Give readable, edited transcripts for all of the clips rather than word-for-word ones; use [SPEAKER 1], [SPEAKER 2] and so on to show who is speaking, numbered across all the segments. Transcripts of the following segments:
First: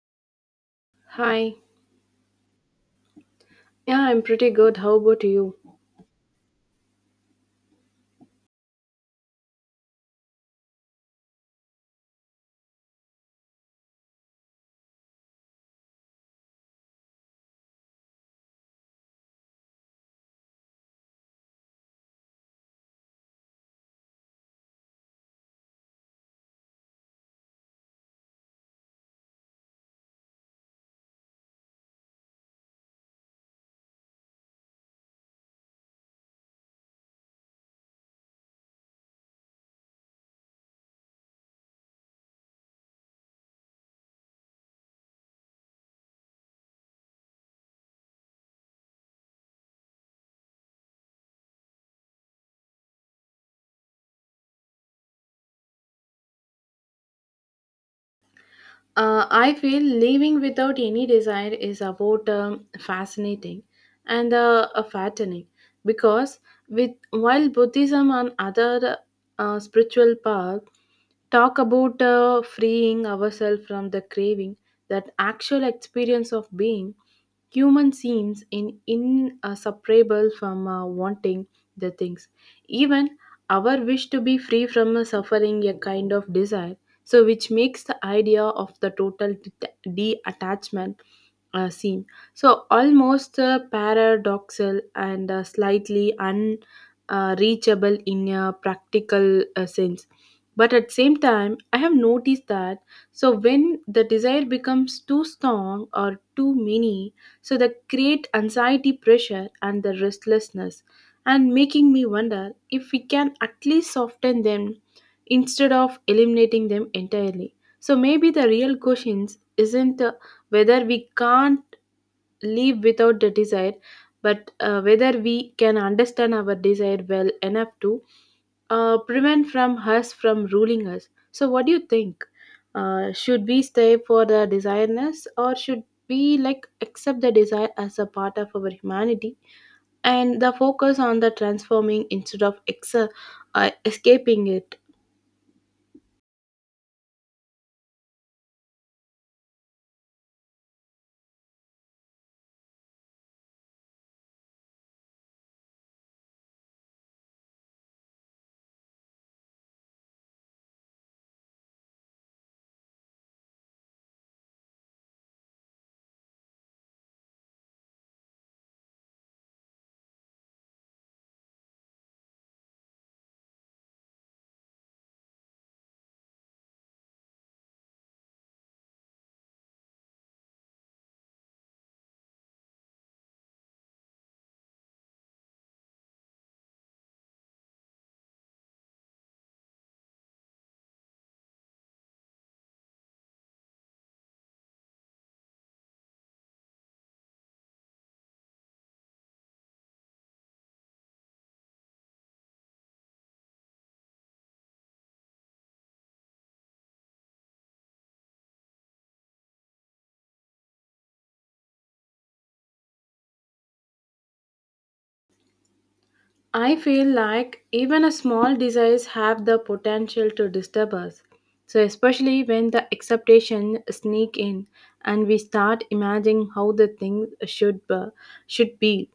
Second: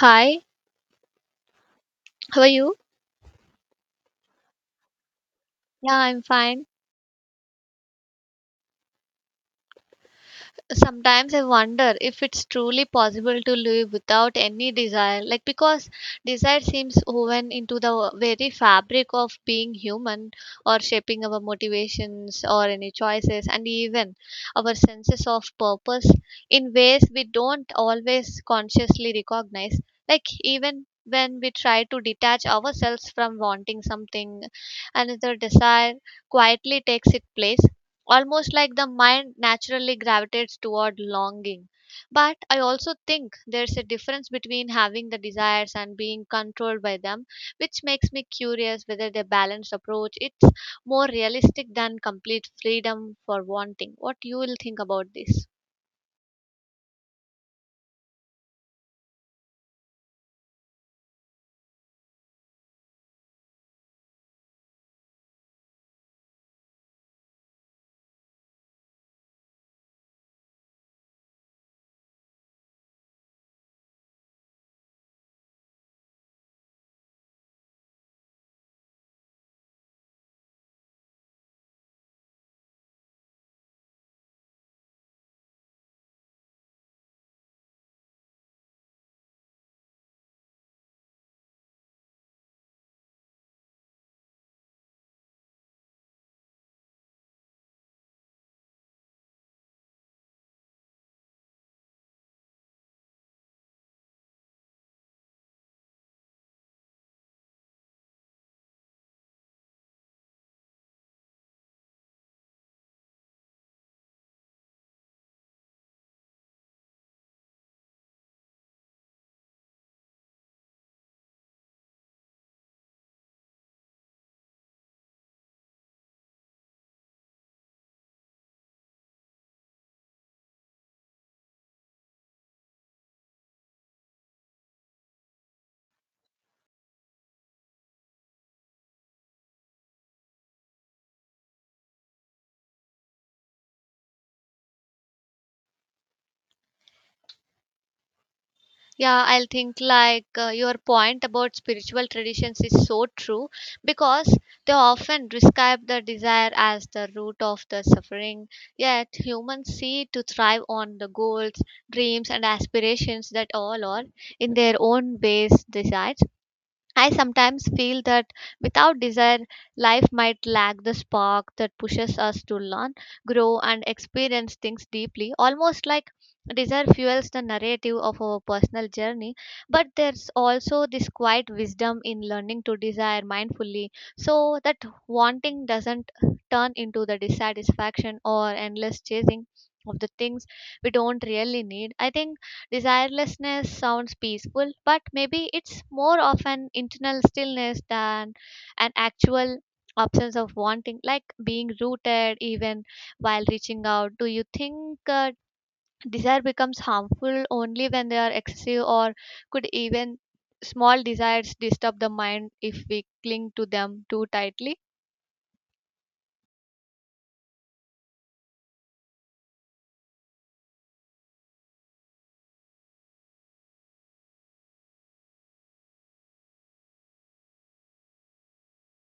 [SPEAKER 1] Hi,
[SPEAKER 2] Hi.
[SPEAKER 1] how are you?
[SPEAKER 2] Yeah, I'm pretty good. How about you?
[SPEAKER 1] Yeah, I'm fine. Sometimes I wonder if it's truly possible to live without any desire, like because desire seems woven into the very fabric of being human or shaping our motivations or any choices and even our senses of purpose in ways we don't always consciously recognize, like even when we try to detach ourselves from wanting something, another desire quietly takes its place almost like the mind naturally gravitates toward longing. But I also think there's a difference between having the desires and being controlled by them, which makes me curious whether the balanced approach it's more realistic than complete freedom for wanting. What you will think about this?
[SPEAKER 2] I feel living without any desire is about fascinating and fattening because with while Buddhism and other spiritual paths talk about freeing ourselves from the craving, that actual experience of being human seems in inseparable from wanting the things. Even our wish to be free from suffering, a kind of desire, so which makes the idea of the total detachment scene. So almost paradoxical and slightly unreachable uh, in a practical sense. But at the same time, I have noticed that so when the desire becomes too strong or too many, so they create anxiety, pressure, and the restlessness, and making me wonder if we can at least soften them instead of eliminating them entirely. So maybe the real question isn't whether we can't live without the desire but whether we can understand our desire well enough to prevent from us from ruling us. So what do you think, should we stay for the desireness or should we like accept the desire as a part of our humanity and the focus on the transforming instead of escaping it?
[SPEAKER 1] Yeah, I'll think like your point about spiritual traditions is so true because they often describe the desire as the root of the suffering. Yet humans seek to thrive on the goals, dreams, and aspirations that all are in their own base desires. I sometimes feel that without desire, life might lack the spark that pushes us to learn, grow, and experience things deeply. Almost like desire fuels the narrative of our personal journey, but there's also this quiet wisdom in learning to desire mindfully so that wanting doesn't turn into the dissatisfaction or endless chasing of the things we don't really need. I think desirelessness sounds peaceful, but maybe it's more of an internal stillness than an actual absence of wanting, like being rooted even while reaching out. Do you think desire becomes harmful only when they are excessive, or could even small desires disturb the mind if we cling to them too tightly?
[SPEAKER 2] I feel like even a small desires have the potential to disturb us. So especially when the expectation sneak in and we start imagining how the things should be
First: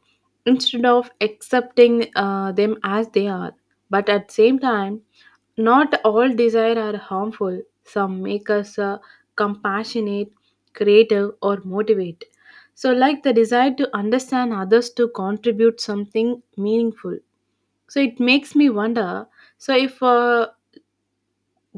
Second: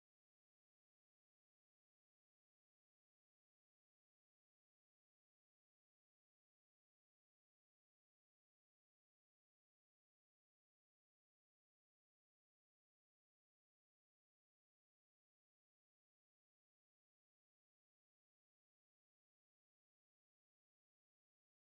[SPEAKER 2] instead of accepting them as they are. But at the same time, not all desire are harmful. Some make us compassionate, creative, or motivate. So, like the desire to understand others to contribute something meaningful, so it makes me wonder, so if a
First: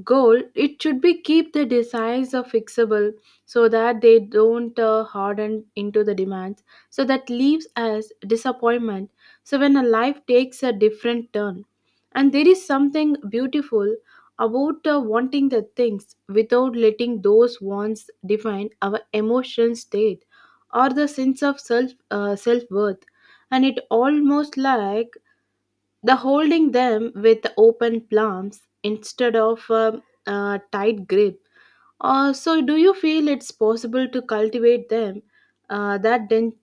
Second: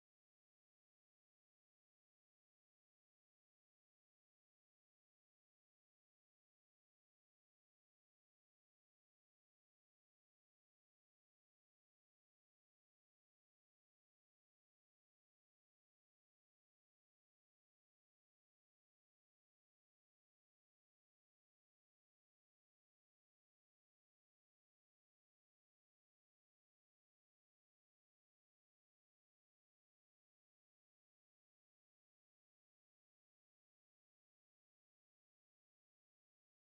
[SPEAKER 2] goal it should be keep the desires are fixable so that they don't harden into the demands so that leaves us disappointment so when a life takes a different turn, and there is something beautiful about wanting the things without letting those wants define our emotion state or the sense of self worth. And it almost like the holding them with open palms instead of tight grip. So, do you feel it's possible to cultivate them, uh, that den-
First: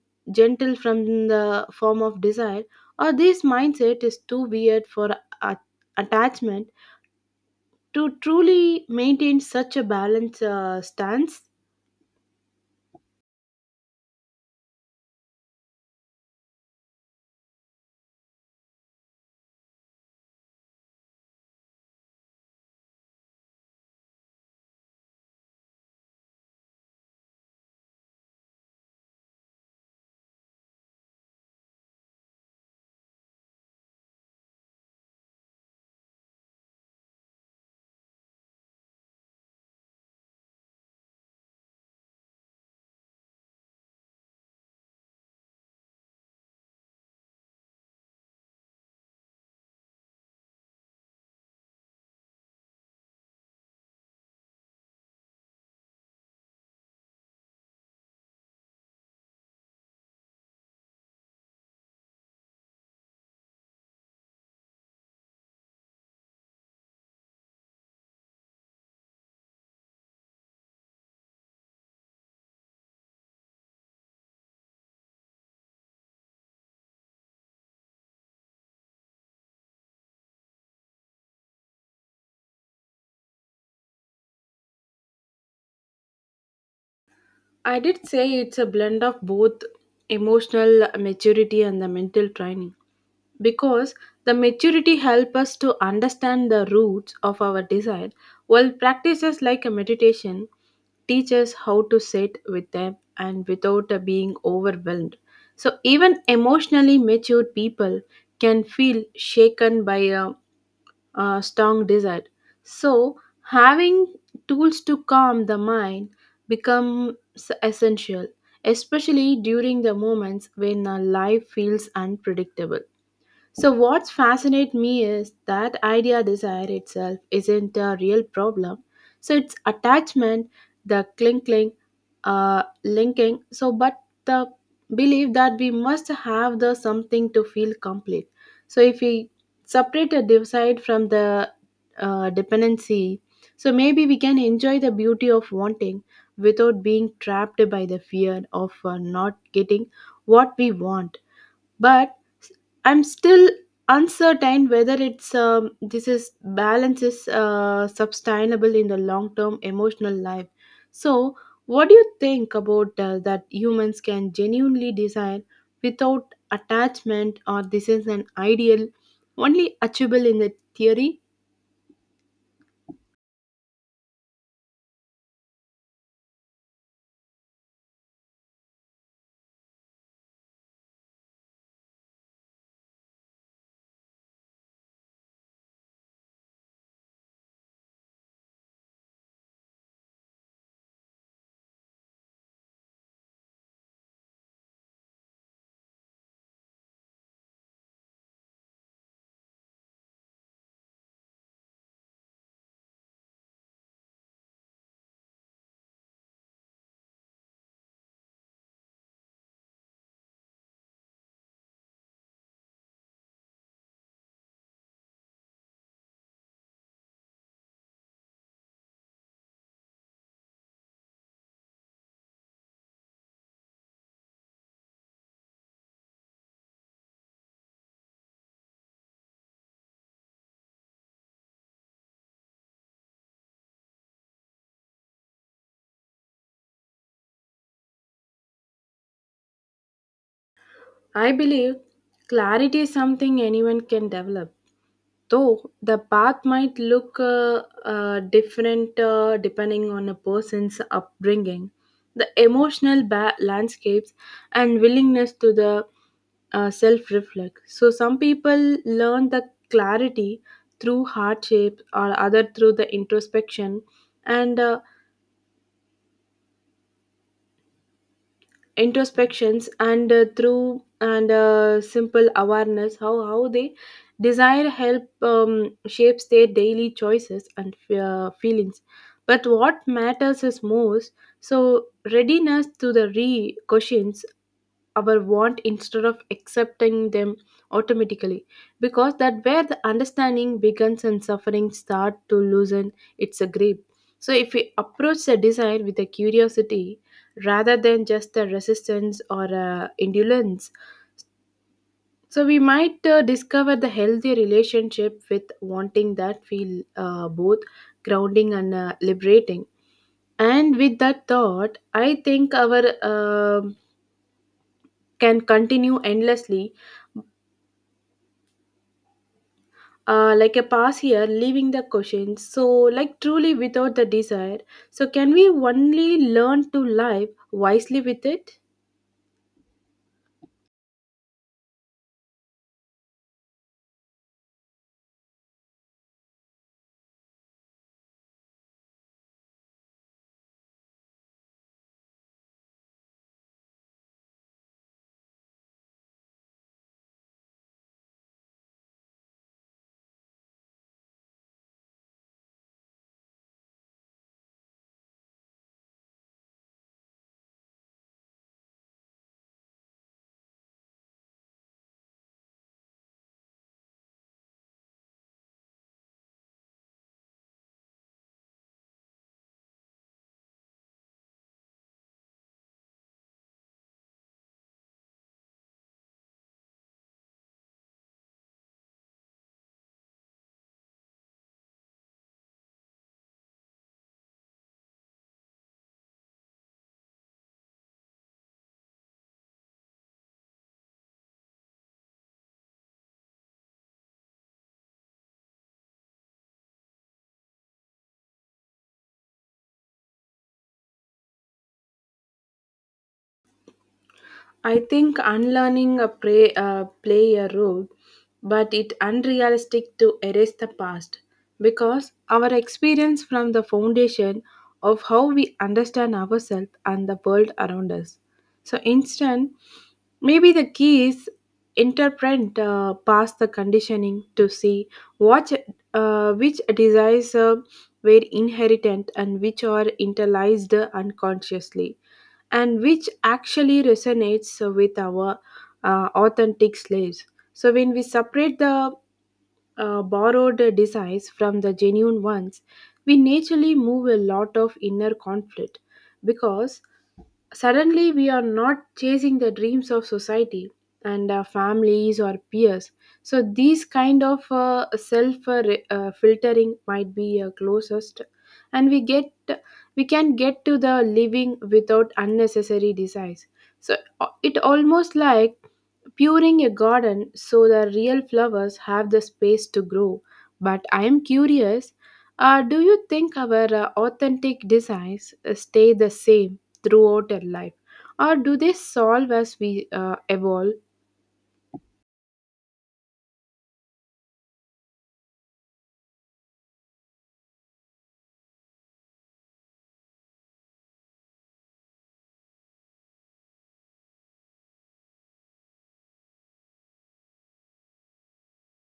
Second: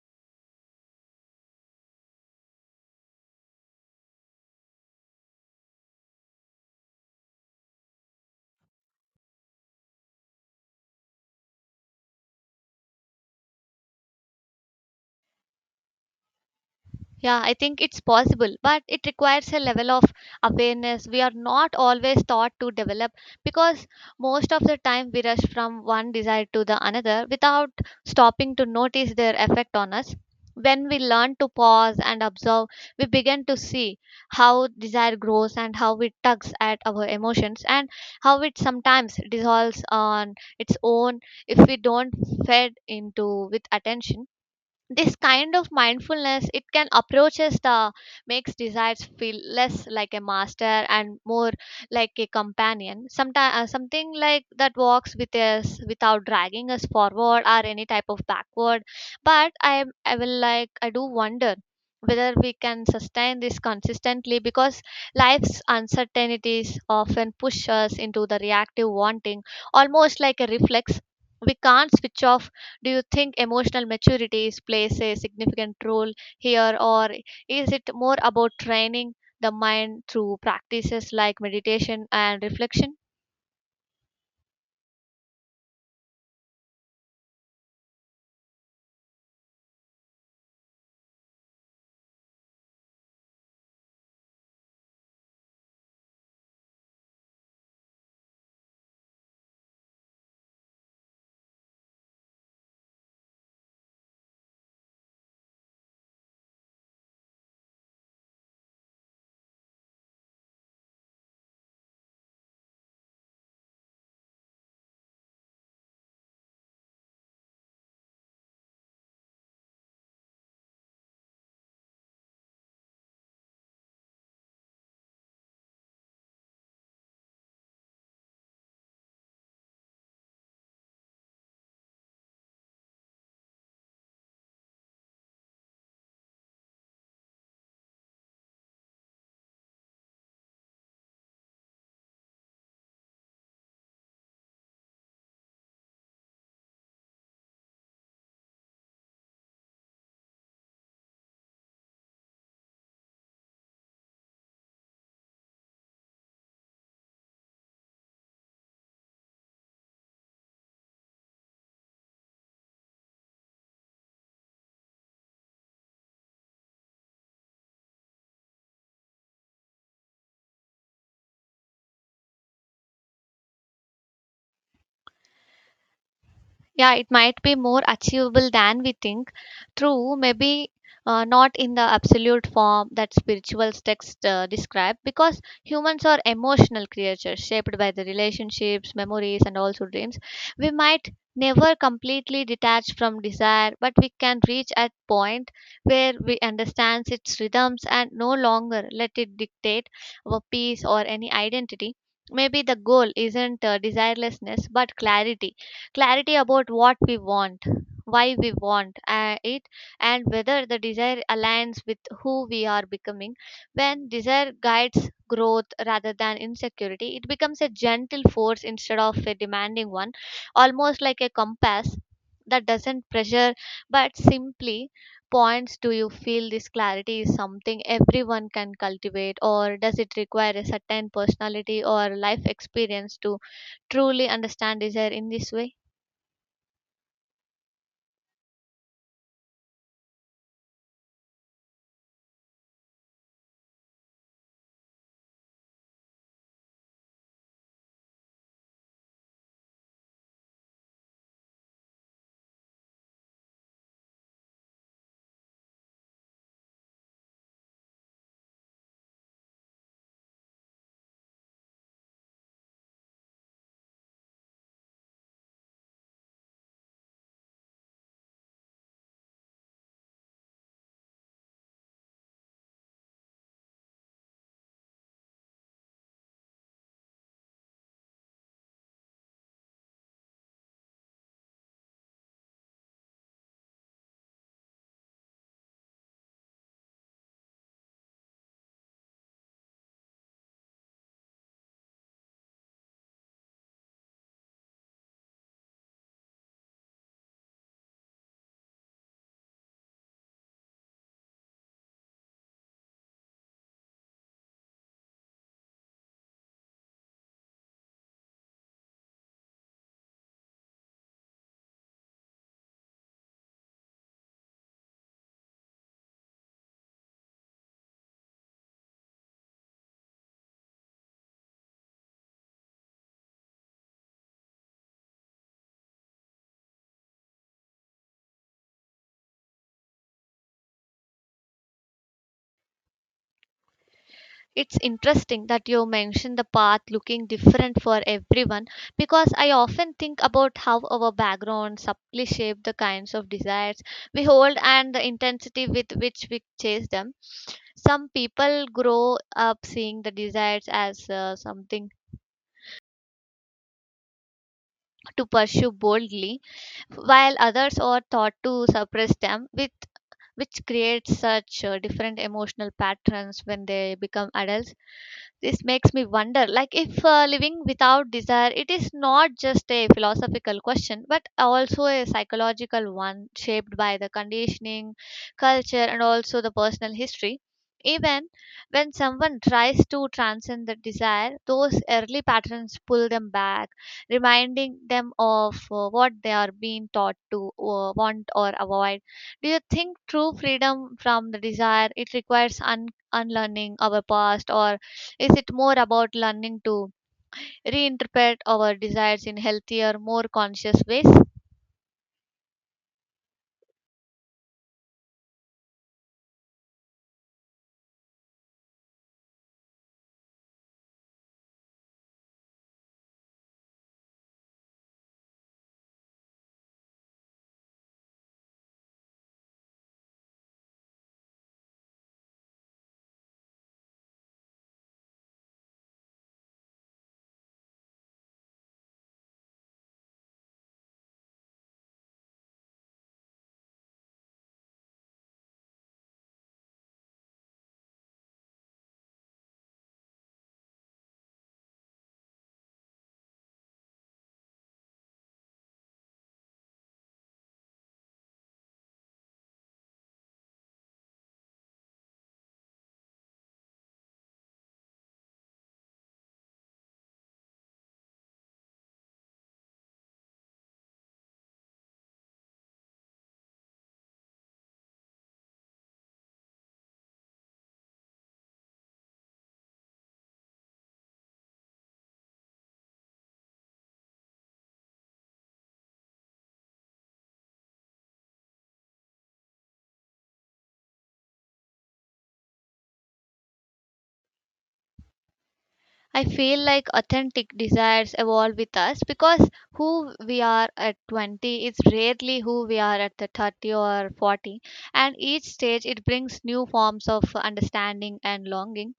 [SPEAKER 2] gentle from the form of desire, or this mindset is too weird for a- attachment to truly maintain such a balanced stance?
[SPEAKER 1] Yeah, I think it's possible, but it requires a level of awareness we are not always taught to develop because most of the time we rush from one desire to the another without stopping to notice their effect on us. When we learn to pause and observe, we begin to see how desire grows and how it tugs at our emotions and how it sometimes dissolves on its own if we don't fed into with attention. This kind of mindfulness it can approaches the makes desires feel less like a master and more like a companion, sometimes something like that walks with us without dragging us forward or any type of backward, but I will like I do wonder whether we can sustain this consistently because life's uncertainties often push us into the reactive wanting almost like a reflex we can't switch off. Do you think emotional plays a significant role here, or is it more about training the mind through practices like meditation and reflection?
[SPEAKER 2] I did say it's a blend of both emotional maturity and the mental training. Because the maturity helps us to understand the roots of our desire while practices like a meditation teach us how to sit with them and without being overwhelmed. So even emotionally mature people can feel shaken by a strong desire, so having tools to calm the mind becomes essential especially during the moments when our life feels unpredictable. So, what fascinates me is that idea desire itself isn't a real problem. So, it's attachment, the linking. So, but the belief that we must have the something to feel complete. So, if we separate a desire from the dependency, so maybe we can enjoy the beauty of wanting without being trapped by the fear of not getting what we want. But I'm still uncertain whether it's this is balance is sustainable in the long term emotional life. So, what do you think about that humans can genuinely desire without attachment, or this is an ideal only achievable in the theory?
[SPEAKER 1] Yeah, it might be more achievable than we think. True, maybe not in the absolute form that spiritual texts describe because humans are emotional creatures shaped by the relationships, memories and also dreams. We might never completely detach from desire, but we can reach a point where we understand its rhythms and no longer let it dictate our peace or any identity. Maybe the goal isn't desirelessness but clarity. Clarity about what we want, why we want it, and whether the desire aligns with who we are becoming. When desire guides growth rather than insecurity, it becomes a gentle force instead of a demanding one, almost like a compass that doesn't pressure but simply points. Do you feel this clarity is something everyone can cultivate, or does it require a certain personality or life experience to truly understand desire in this way?
[SPEAKER 2] I believe clarity is something anyone can develop, though the path might look different depending on a person's upbringing, the emotional landscapes and willingness to the self reflect. So, some people learn the clarity through hardship or other through the introspection and introspections and through and simple awareness how they desire help shapes their daily choices and feelings. But what matters is most so readiness to the re questions our want instead of accepting them automatically, because that where the understanding begins and suffering start to loosen its grip. So if we approach the desire with a curiosity rather than just a resistance or a indolence, so we might discover the healthy relationship with wanting that feel both grounding and liberating. And with that thought, I think our um can continue endlessly, like a pass here, leaving the questions. So, like truly without the desire. So, can we only learn to live wisely with it?
[SPEAKER 1] It's interesting that you mentioned the path looking different for everyone because I often think about how our background subtly shape the kinds of desires we hold and the intensity with which we chase them. Some people grow up seeing the desires as something to pursue boldly, while others are taught to suppress them, with, which creates such different emotional patterns when they become adults. This makes me wonder like if living without desire it is not just a philosophical question but also a psychological one shaped by the conditioning, culture and also the personal history. Even when someone tries to transcend the desire, those early patterns pull them back, reminding them of what they are being taught to want or avoid. Do you think true freedom from the desire it requires unlearning our past, or is it more about learning to reinterpret our desires in healthier, more conscious ways?
[SPEAKER 2] I think unlearning a play a role, but it unrealistic to erase the past because our experience from the foundation of how we understand ourselves and the world around us. So instead, maybe the key is interpret past the conditioning to see what, which desires were inherited and which are internalized unconsciously and which actually resonates with our authentic slaves. So, when we separate the borrowed desires from the genuine ones, we naturally move a lot of inner conflict because suddenly, we are not chasing the dreams of society and our families or peers. So, these kind of self filtering might be closest, and we can get to the living without unnecessary desires. So, it almost like puring a garden so the real flowers have the space to grow. But I am curious, do you think our authentic designs stay the same throughout our life? Or do they solve as we evolve?
[SPEAKER 1] I feel like authentic desires evolve with us because who we are at 20 is rarely who we are at the 30 or 40, and each stage it brings new forms of understanding and longing.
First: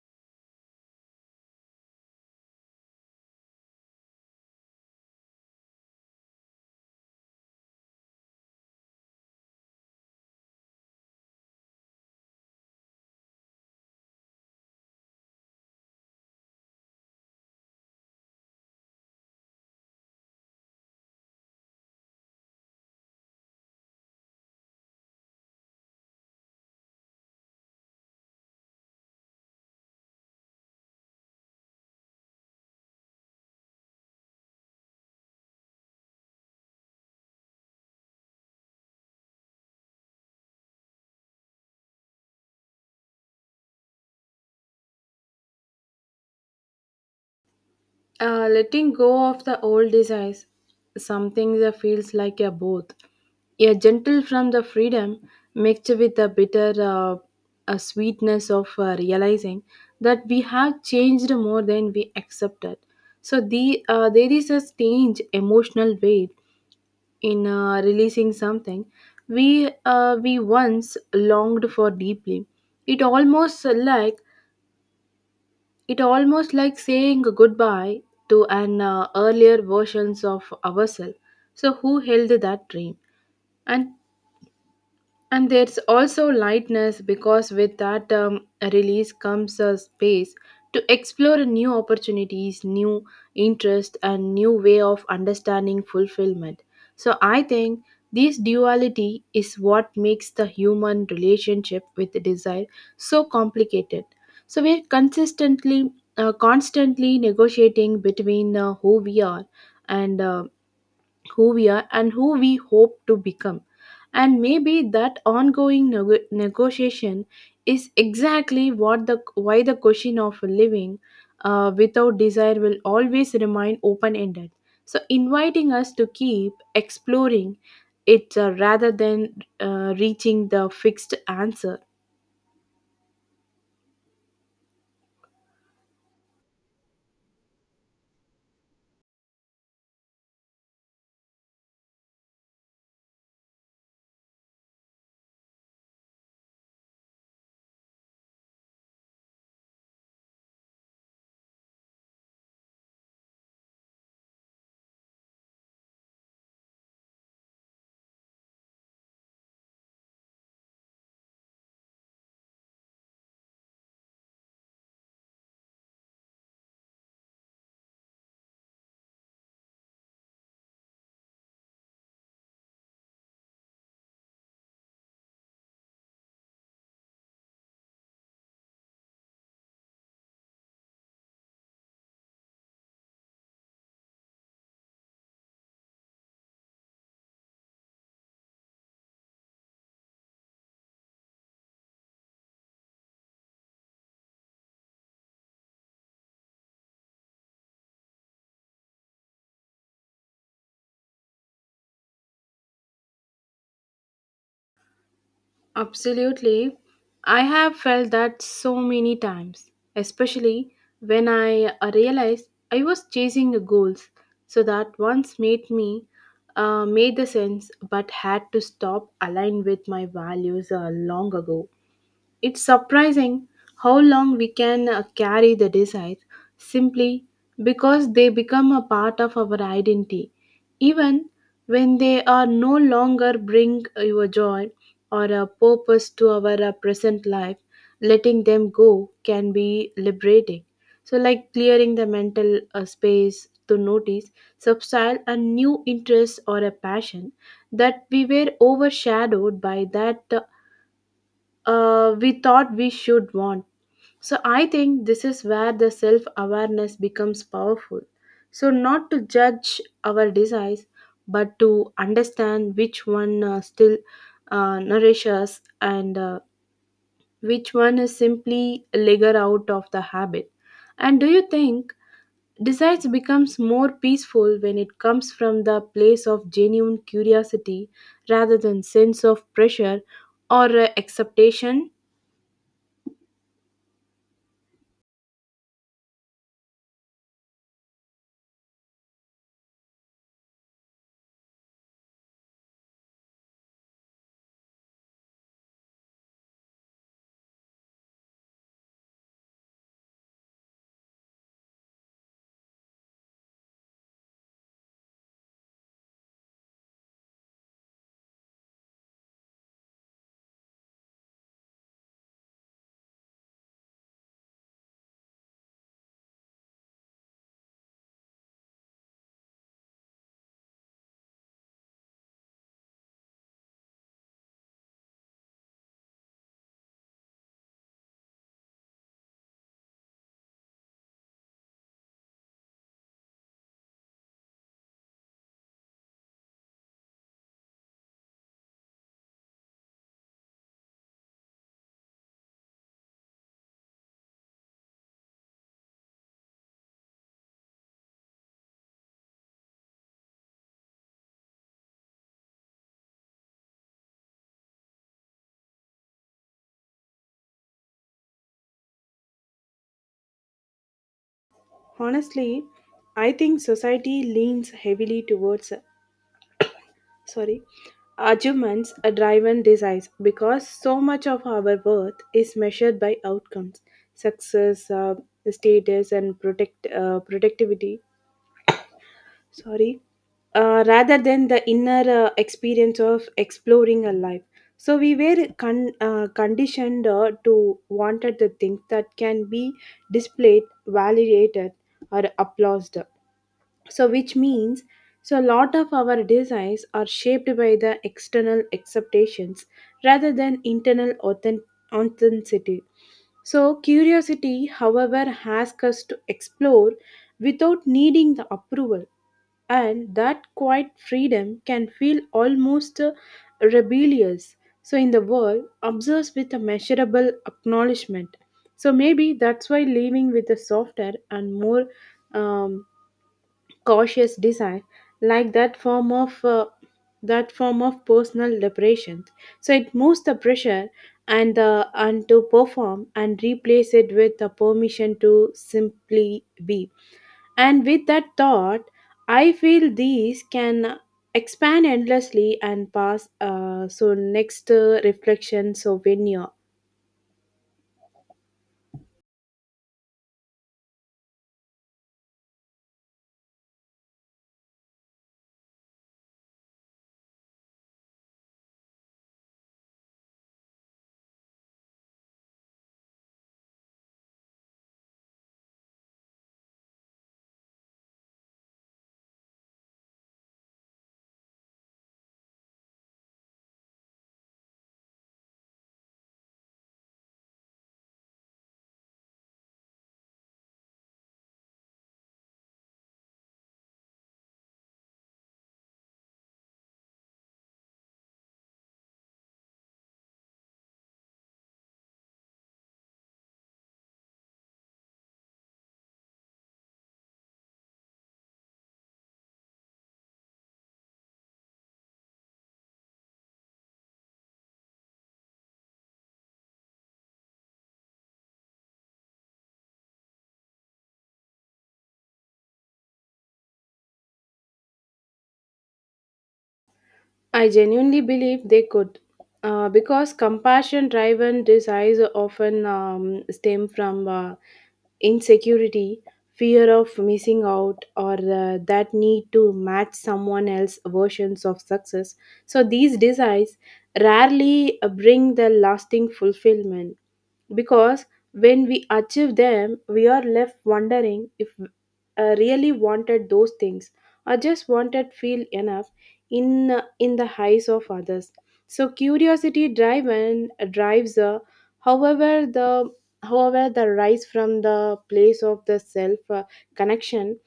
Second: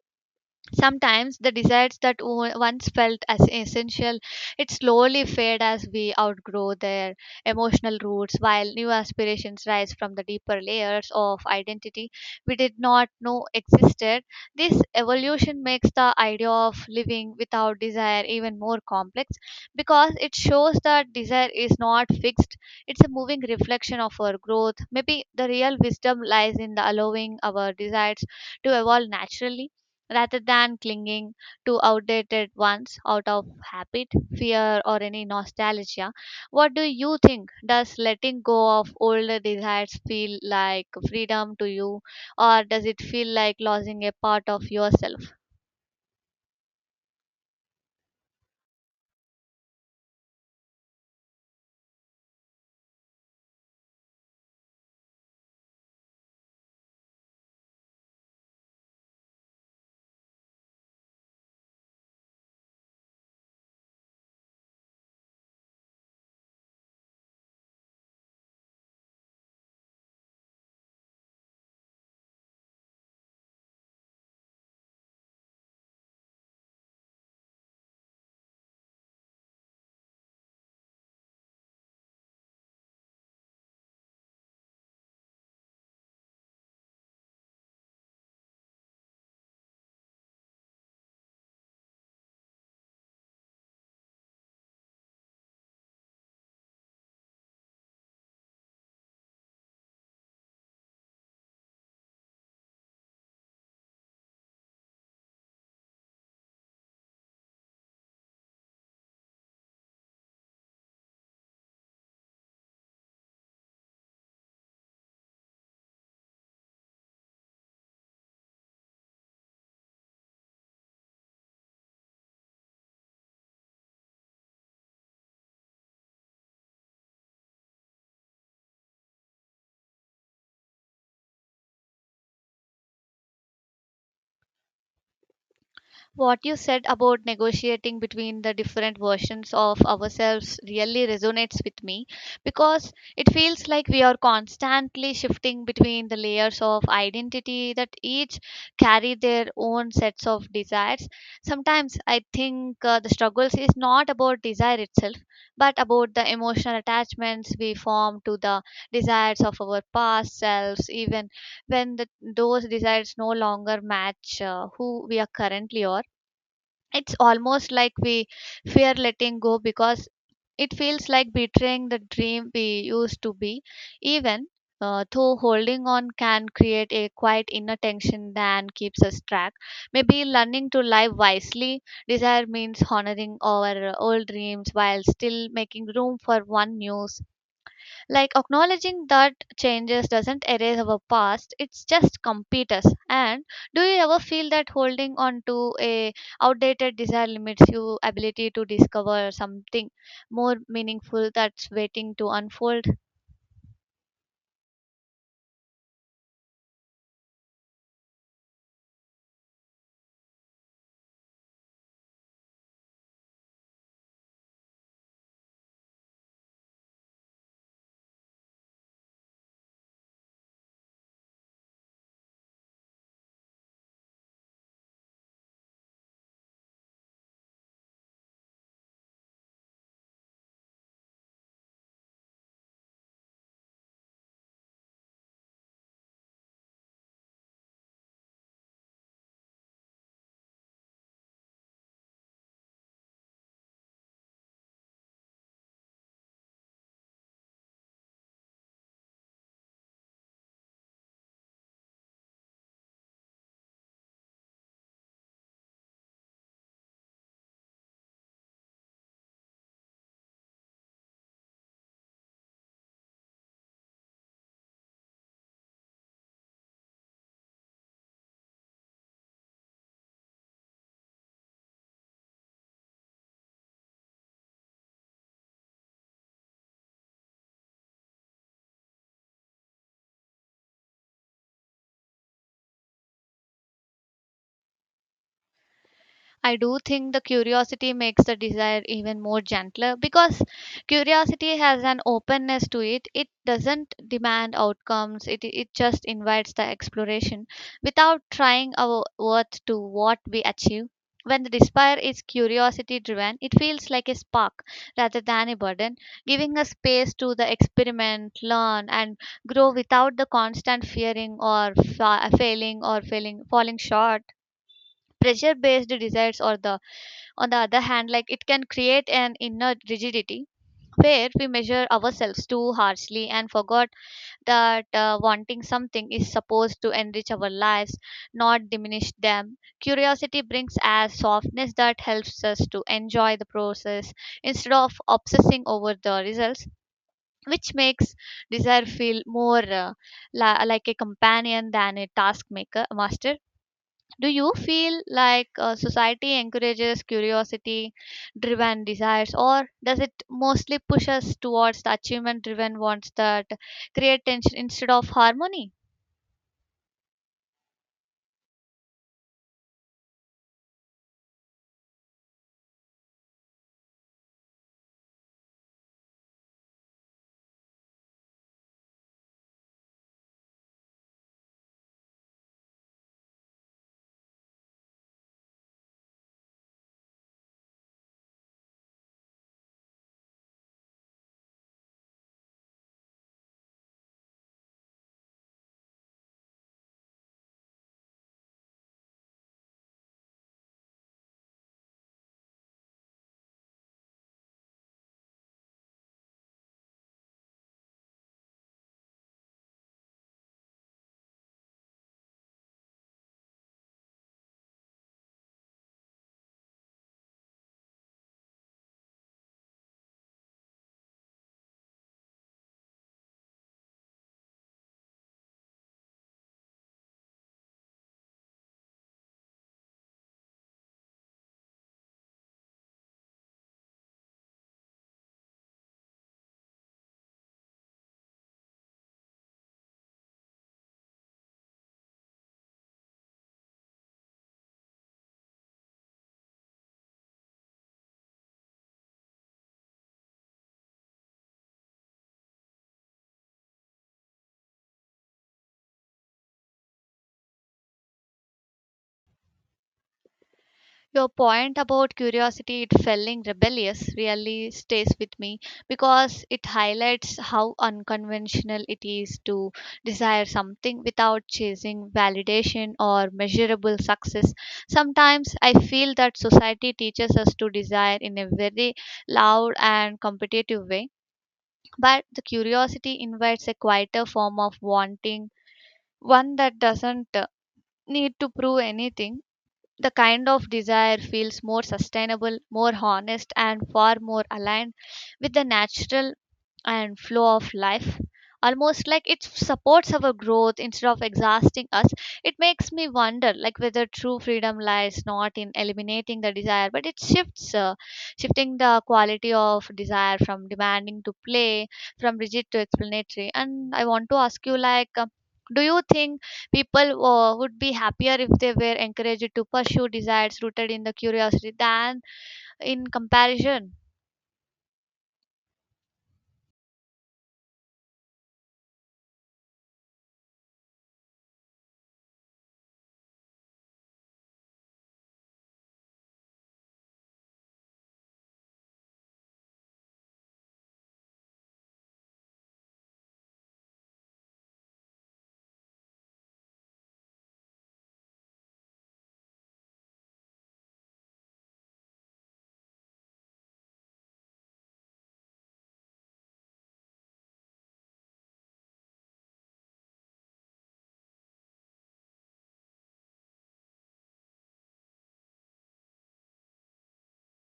[SPEAKER 1] Sometimes the desires that once felt as essential, it slowly fade as we outgrow their emotional roots, while new aspirations rise from the deeper layers of identity we did not know existed. This evolution makes the idea of living without desire even more complex because it shows that desire is not fixed, it's a moving reflection of our growth. Maybe the real wisdom lies in the allowing our desires to evolve naturally rather than clinging to outdated ones out of habit, fear, or any nostalgia. What do you think? Does letting go of older desires feel like freedom to you, or does it feel like losing a part of yourself?
[SPEAKER 2] Letting go of the old desires, something that feels like a both. A gentle from the freedom mixed with the bitter sweetness of realizing that we have changed more than we accepted. So there is a strange emotional weight in releasing something we once longed for deeply. It almost like it almost like saying goodbye to an earlier versions of ourselves. So who held that dream? And and there's also lightness because with that release comes a space to explore new opportunities, new interest, and new way of understanding fulfillment. So I think this duality is what makes the human relationship with desire so complicated. So we're constantly negotiating between and uh, who we are and who we hope to become. And maybe that ongoing negotiation is exactly what the why the question of living without desire will always remain open ended. So, inviting us to keep exploring it rather than reaching the fixed answer.
[SPEAKER 1] What you said about negotiating between the different versions of ourselves really resonates with me because it feels like we are constantly shifting between the layers of identity that each carry their own sets of desires. Sometimes I think the struggles is not about desire itself but about the emotional attachments we form to the desires of our past selves, even when the, those desires no longer match who we are currently are. It's almost like we fear letting go because it feels like betraying the dream we used to be. Even though holding on can create a quiet inner tension that keeps us track, maybe learning to live wisely, desire means honoring our old dreams while still making room for one news, like acknowledging that changes doesn't erase our past, it's just compete us. And do you ever feel that holding on to a outdated desire limits your ability to discover something more meaningful that's waiting to unfold?
[SPEAKER 2] Absolutely. I have felt that so many times, especially when I realized I was chasing the goals. So that once made me made the sense, but had to stop aligned with my values long ago. It's surprising how long we can carry the disease simply because they become a part of our identity, even when they are no longer bring your joy or a purpose to our present life. Letting them go can be liberating. So, like clearing the mental space to notice, substyle a new interest or a passion that we were overshadowed by that we thought we should want. So I think this is where the self awareness becomes powerful. So, not to judge our desires, but to understand which one still nourish us and which one is simply a leger out of the habit. And do you think desires becomes more peaceful when it comes from the place of genuine curiosity rather than sense of pressure or acceptation?
[SPEAKER 1] I do think the curiosity makes the desire even more gentler because curiosity has an openness to it. It doesn't demand outcomes, it just invites the exploration without trying our worth to what we achieve. When the desire is curiosity driven, it feels like a spark rather than a burden, giving us space to the experiment, learn, and grow without the constant fearing or failing or falling short. Pressure based desires or the, on the other hand, like it can create an inner rigidity where we measure ourselves too harshly and forgot that wanting something is supposed to enrich our lives not diminish them. Curiosity brings us softness that helps us to enjoy the process instead of obsessing over the results, which makes desire feel more like a companion than a task maker master. Do you feel like society encourages curiosity driven desires, or does it mostly push us towards the achievement driven ones that create tension instead of harmony?
[SPEAKER 2] Honestly, I think society leans heavily towards sorry arguments are driven desires because so much of our worth is measured by outcomes, success, status, and protect productivity, sorry, rather than the inner experience of exploring a life. So we were conditioned to wanted the things that can be displayed validated or applauded, so which means so a lot of our desires are shaped by the external acceptations rather than internal authenticity. So curiosity however asks us to explore without needing the approval, and that quiet freedom can feel almost rebellious. So, in the world, observes with a measurable acknowledgement. So, maybe that's why living with a softer and more um, cautious design, like that form of personal liberation, so it moves the pressure and to perform and replace it with the permission to simply be. And with that thought, I feel these can expand endlessly and pass so next reflection souvenir.
[SPEAKER 1] Your point about curiosity, it feeling rebellious, really stays with me because it highlights how unconventional it is to desire something without chasing validation or measurable success. Sometimes I feel that society teaches us to desire in a very loud and competitive way, but the curiosity invites a quieter form of wanting, one that doesn't need to prove anything. The kind of desire feels more sustainable, more honest, and far more aligned with the natural and flow of life, almost like it supports our growth instead of exhausting us. It makes me wonder like whether true freedom lies not in eliminating the desire but it shifts shifting the quality of desire from demanding to play, from rigid to explanatory. And I want to ask you like do you think people would be happier if they were encouraged to pursue desires rooted in the curiosity than in comparison?
[SPEAKER 2] I genuinely believe they could, because compassion driven desires often stem from insecurity, fear of missing out, or that need to match someone else's versions of success. So these desires rarely bring the lasting fulfillment because when we achieve them, we are left wondering if I really wanted those things or just wanted feel enough in the eyes of others. So curiosity drive and drives however the however the rise from the place of the self connection,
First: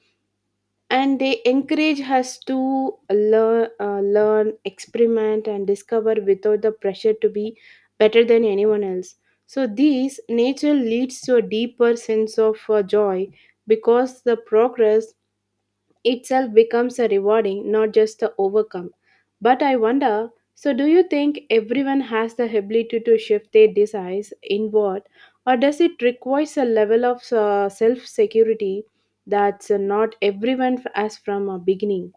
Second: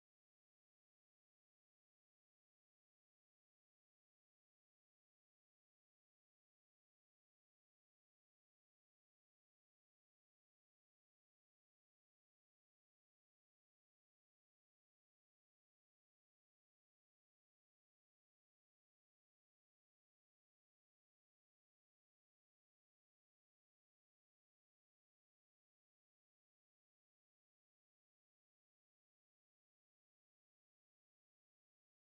[SPEAKER 2] and they encourage us to learn experiment and discover without the pressure to be better than anyone else. So these nature leads to a deeper sense of joy because the progress itself becomes a rewarding, not just the overcome. But I wonder so, do you think everyone has the ability to shift their desires inward, or does it require a level of self security that's not everyone as from a beginning?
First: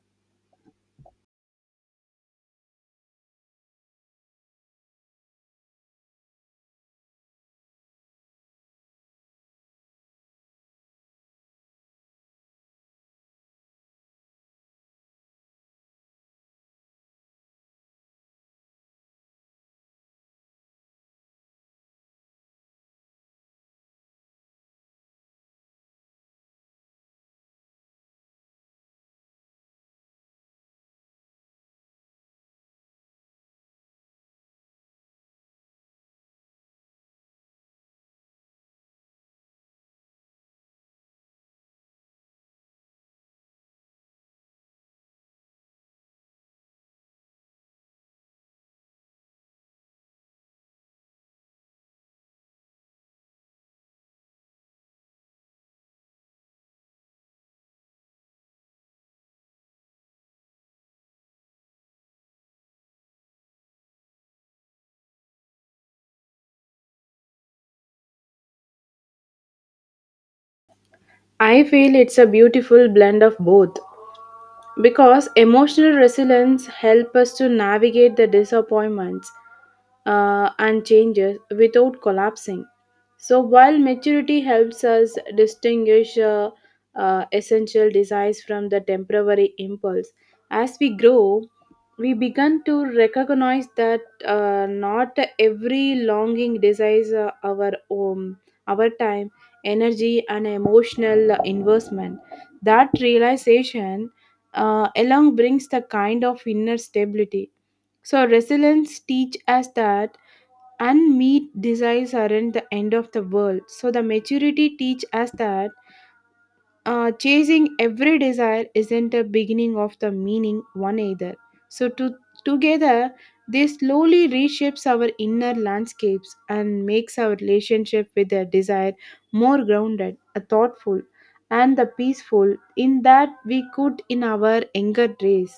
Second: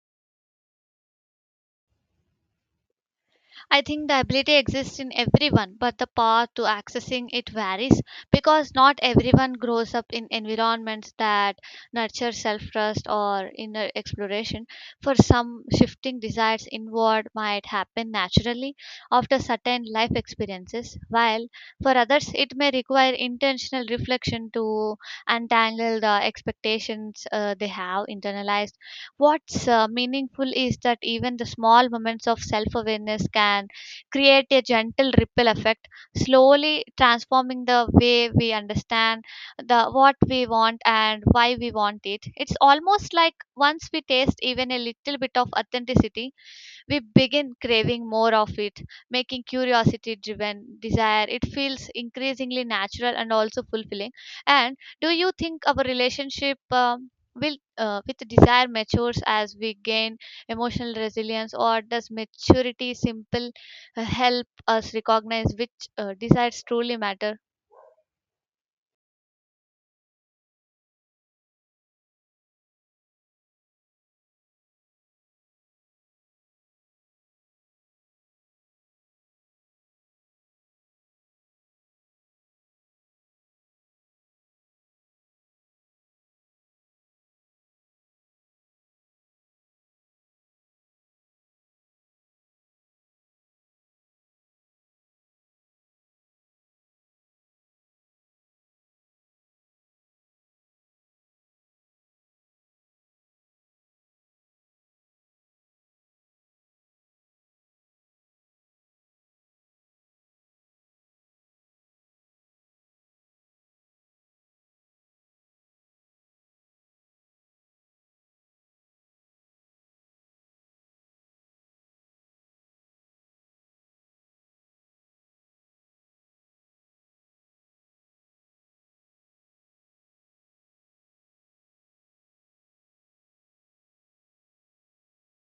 [SPEAKER 1] I think the ability exists in everyone, but the path to accessing it varies because not everyone grows up in environments that nurture self trust or inner exploration. For some, shifting desires inward might happen naturally after certain life experiences, while for others, it may require intentional reflection to untangle the expectations they have internalized. What's meaningful is that even the small moments of self awareness can create a gentle ripple effect, slowly transforming the way we understand the what we want and why we want it. It's almost like once we taste even a little bit of authenticity, we begin craving more of it, making curiosity driven desire. It feels increasingly natural and also fulfilling. And do you think our relationship will with desire matures as we gain emotional resilience, or does maturity simple help us recognize which desires truly matter?
[SPEAKER 2] I feel it's a beautiful blend of both. Because emotional resilience helps us to navigate the disappointments and changes without collapsing, so while maturity helps us distinguish essential desires from the temporary impulse. As we grow, we begin to recognize that not every longing desires our time energy and emotional investment. That realization along brings the kind of inner stability. So resilience teach us that unmet desires aren't the end of the world. So the maturity teach us that chasing every desire isn't a beginning of the meaning one either. So to, together they slowly reshapes our inner landscapes and makes our relationship with the desire more grounded, thoughtful, and the peaceful in that we could in our younger days.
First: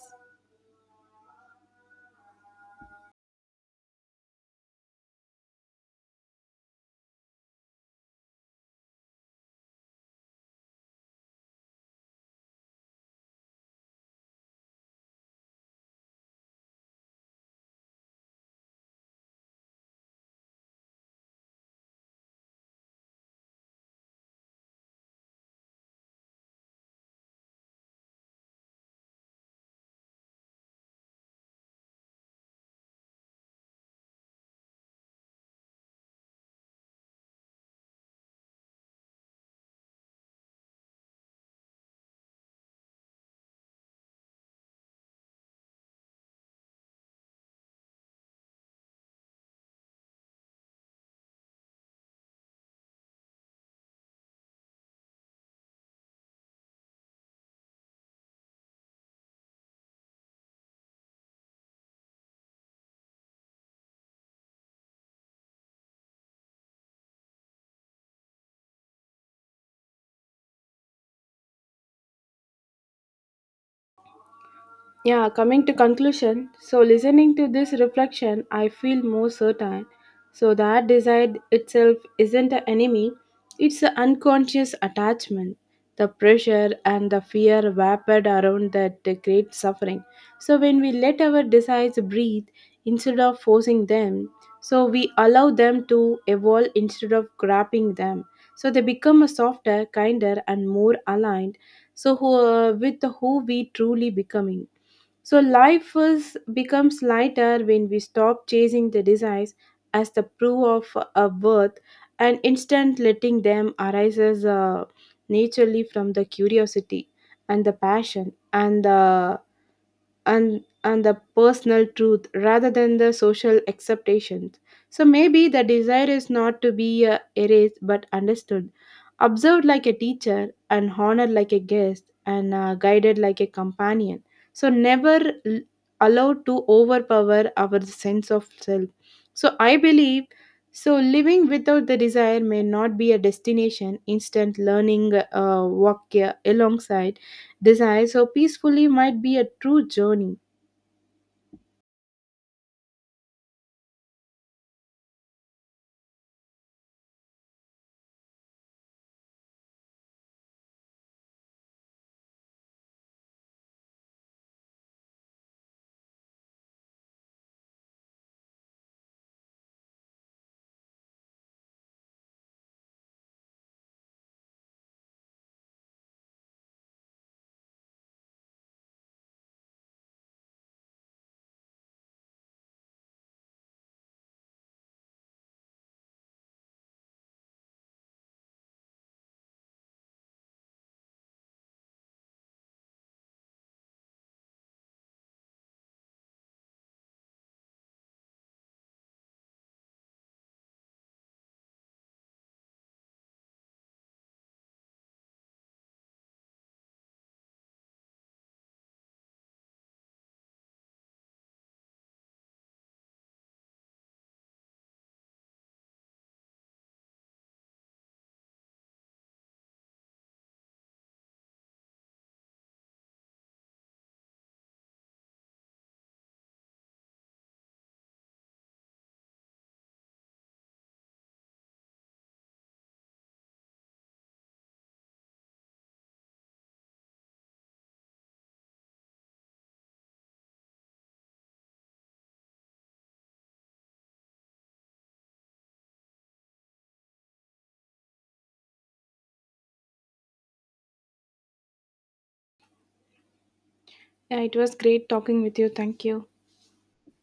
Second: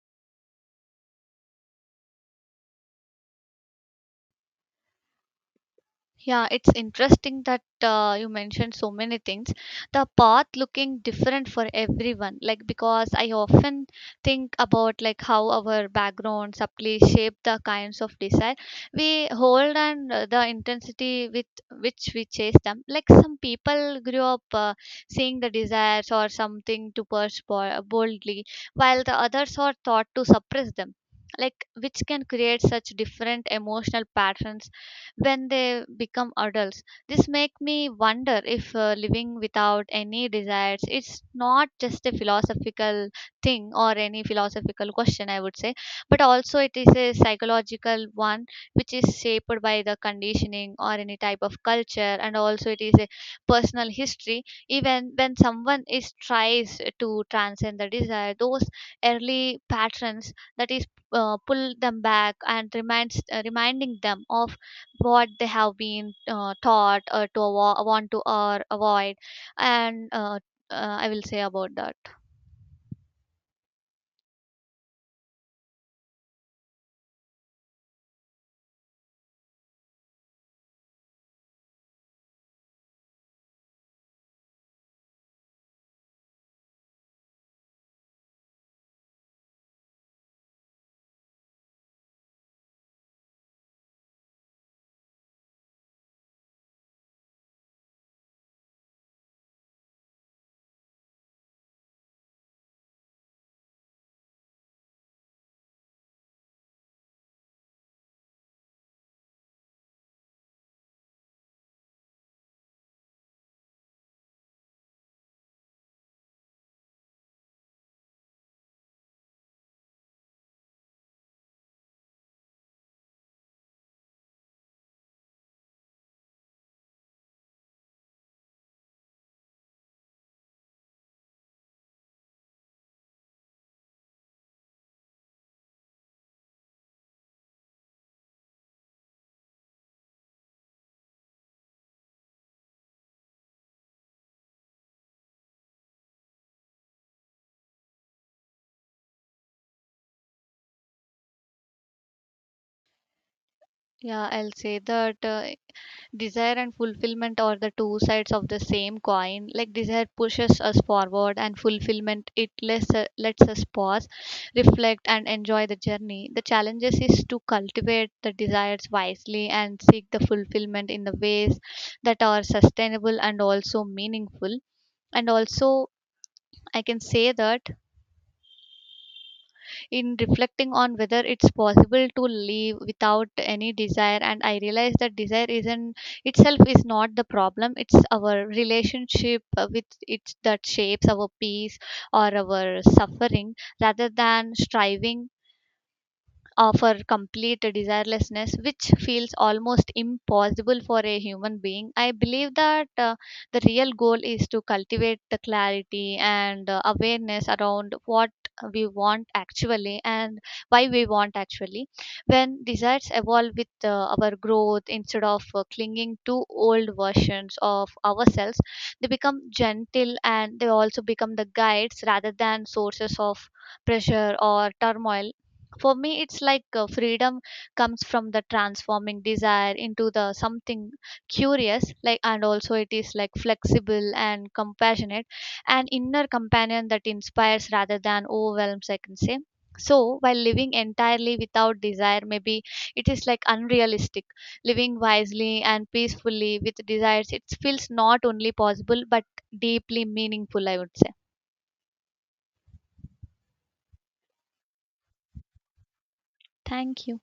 [SPEAKER 1] Yeah, it's interesting that you mentioned so many things. The path looking different for everyone, like because I often think about like how our background subtly shape the kinds of desire we hold and the intensity with which we chase them. Like some people grew up seeing the desires or something to pursue boldly, while the others are taught to suppress them. Like which can create such different emotional patterns when they become adults. This make me wonder if living without any desires it's not just a philosophical thing or any philosophical question I would say, but also it is a psychological one which is shaped by the conditioning or any type of culture, and also it is a personal history. Even when someone is tries to transcend the desire, those early patterns that is pull them back and reminds reminding them of what they have been taught or to want to or avoid. And I will say about that.
[SPEAKER 2] Yeah, coming to conclusion, so listening to this reflection, I feel more certain. So that desire itself isn't an enemy, it's an unconscious attachment. The pressure and the fear wrapped around that great suffering. So when we let our desires breathe instead of forcing them, so we allow them to evolve instead of grabbing them. So they become a softer, kinder, and more aligned. So who, with who we truly becoming. So life is, becomes lighter when we stop chasing the desires as the proof of a worth and instead letting them arises naturally from the curiosity and the passion and the personal truth rather than the social acceptations. So maybe the desire is not to be erased but understood, observed like a teacher and honored like a guest and guided like a companion, so never l- allowed to overpower our sense of self. So I believe so living without the desire may not be a destination instant learning walk alongside desire so peacefully might be a true journey.
[SPEAKER 1] Yeah, I'll say that desire and fulfillment are the two sides of the same coin, like desire pushes us forward and fulfillment lets us pause, reflect and enjoy the journey. The challenges is to cultivate the desires wisely and seek the fulfillment in the ways that are sustainable and also meaningful. And also I can say that in reflecting on whether it's possible to live without any desire, and I realized that desire isn't itself is not the problem, it's our relationship with it that shapes our peace or our suffering rather than striving offer complete desirelessness, which feels almost impossible for a human being. I believe that the real goal is to cultivate the clarity and awareness around what we want actually and why we want actually. When desires evolve with our growth instead of clinging to old versions of ourselves, they become gentle and they also become the guides rather than sources of pressure or turmoil. For me it's like freedom comes from the transforming desire into the something curious like, and also it is like flexible and compassionate, an inner companion that inspires rather than overwhelms, I can say. So while living entirely without desire maybe it is like unrealistic, living wisely and peacefully with desires it feels not only possible but deeply meaningful, I would say.
[SPEAKER 2] Yeah, it was great talking with you. Thank you.
[SPEAKER 1] Thank you.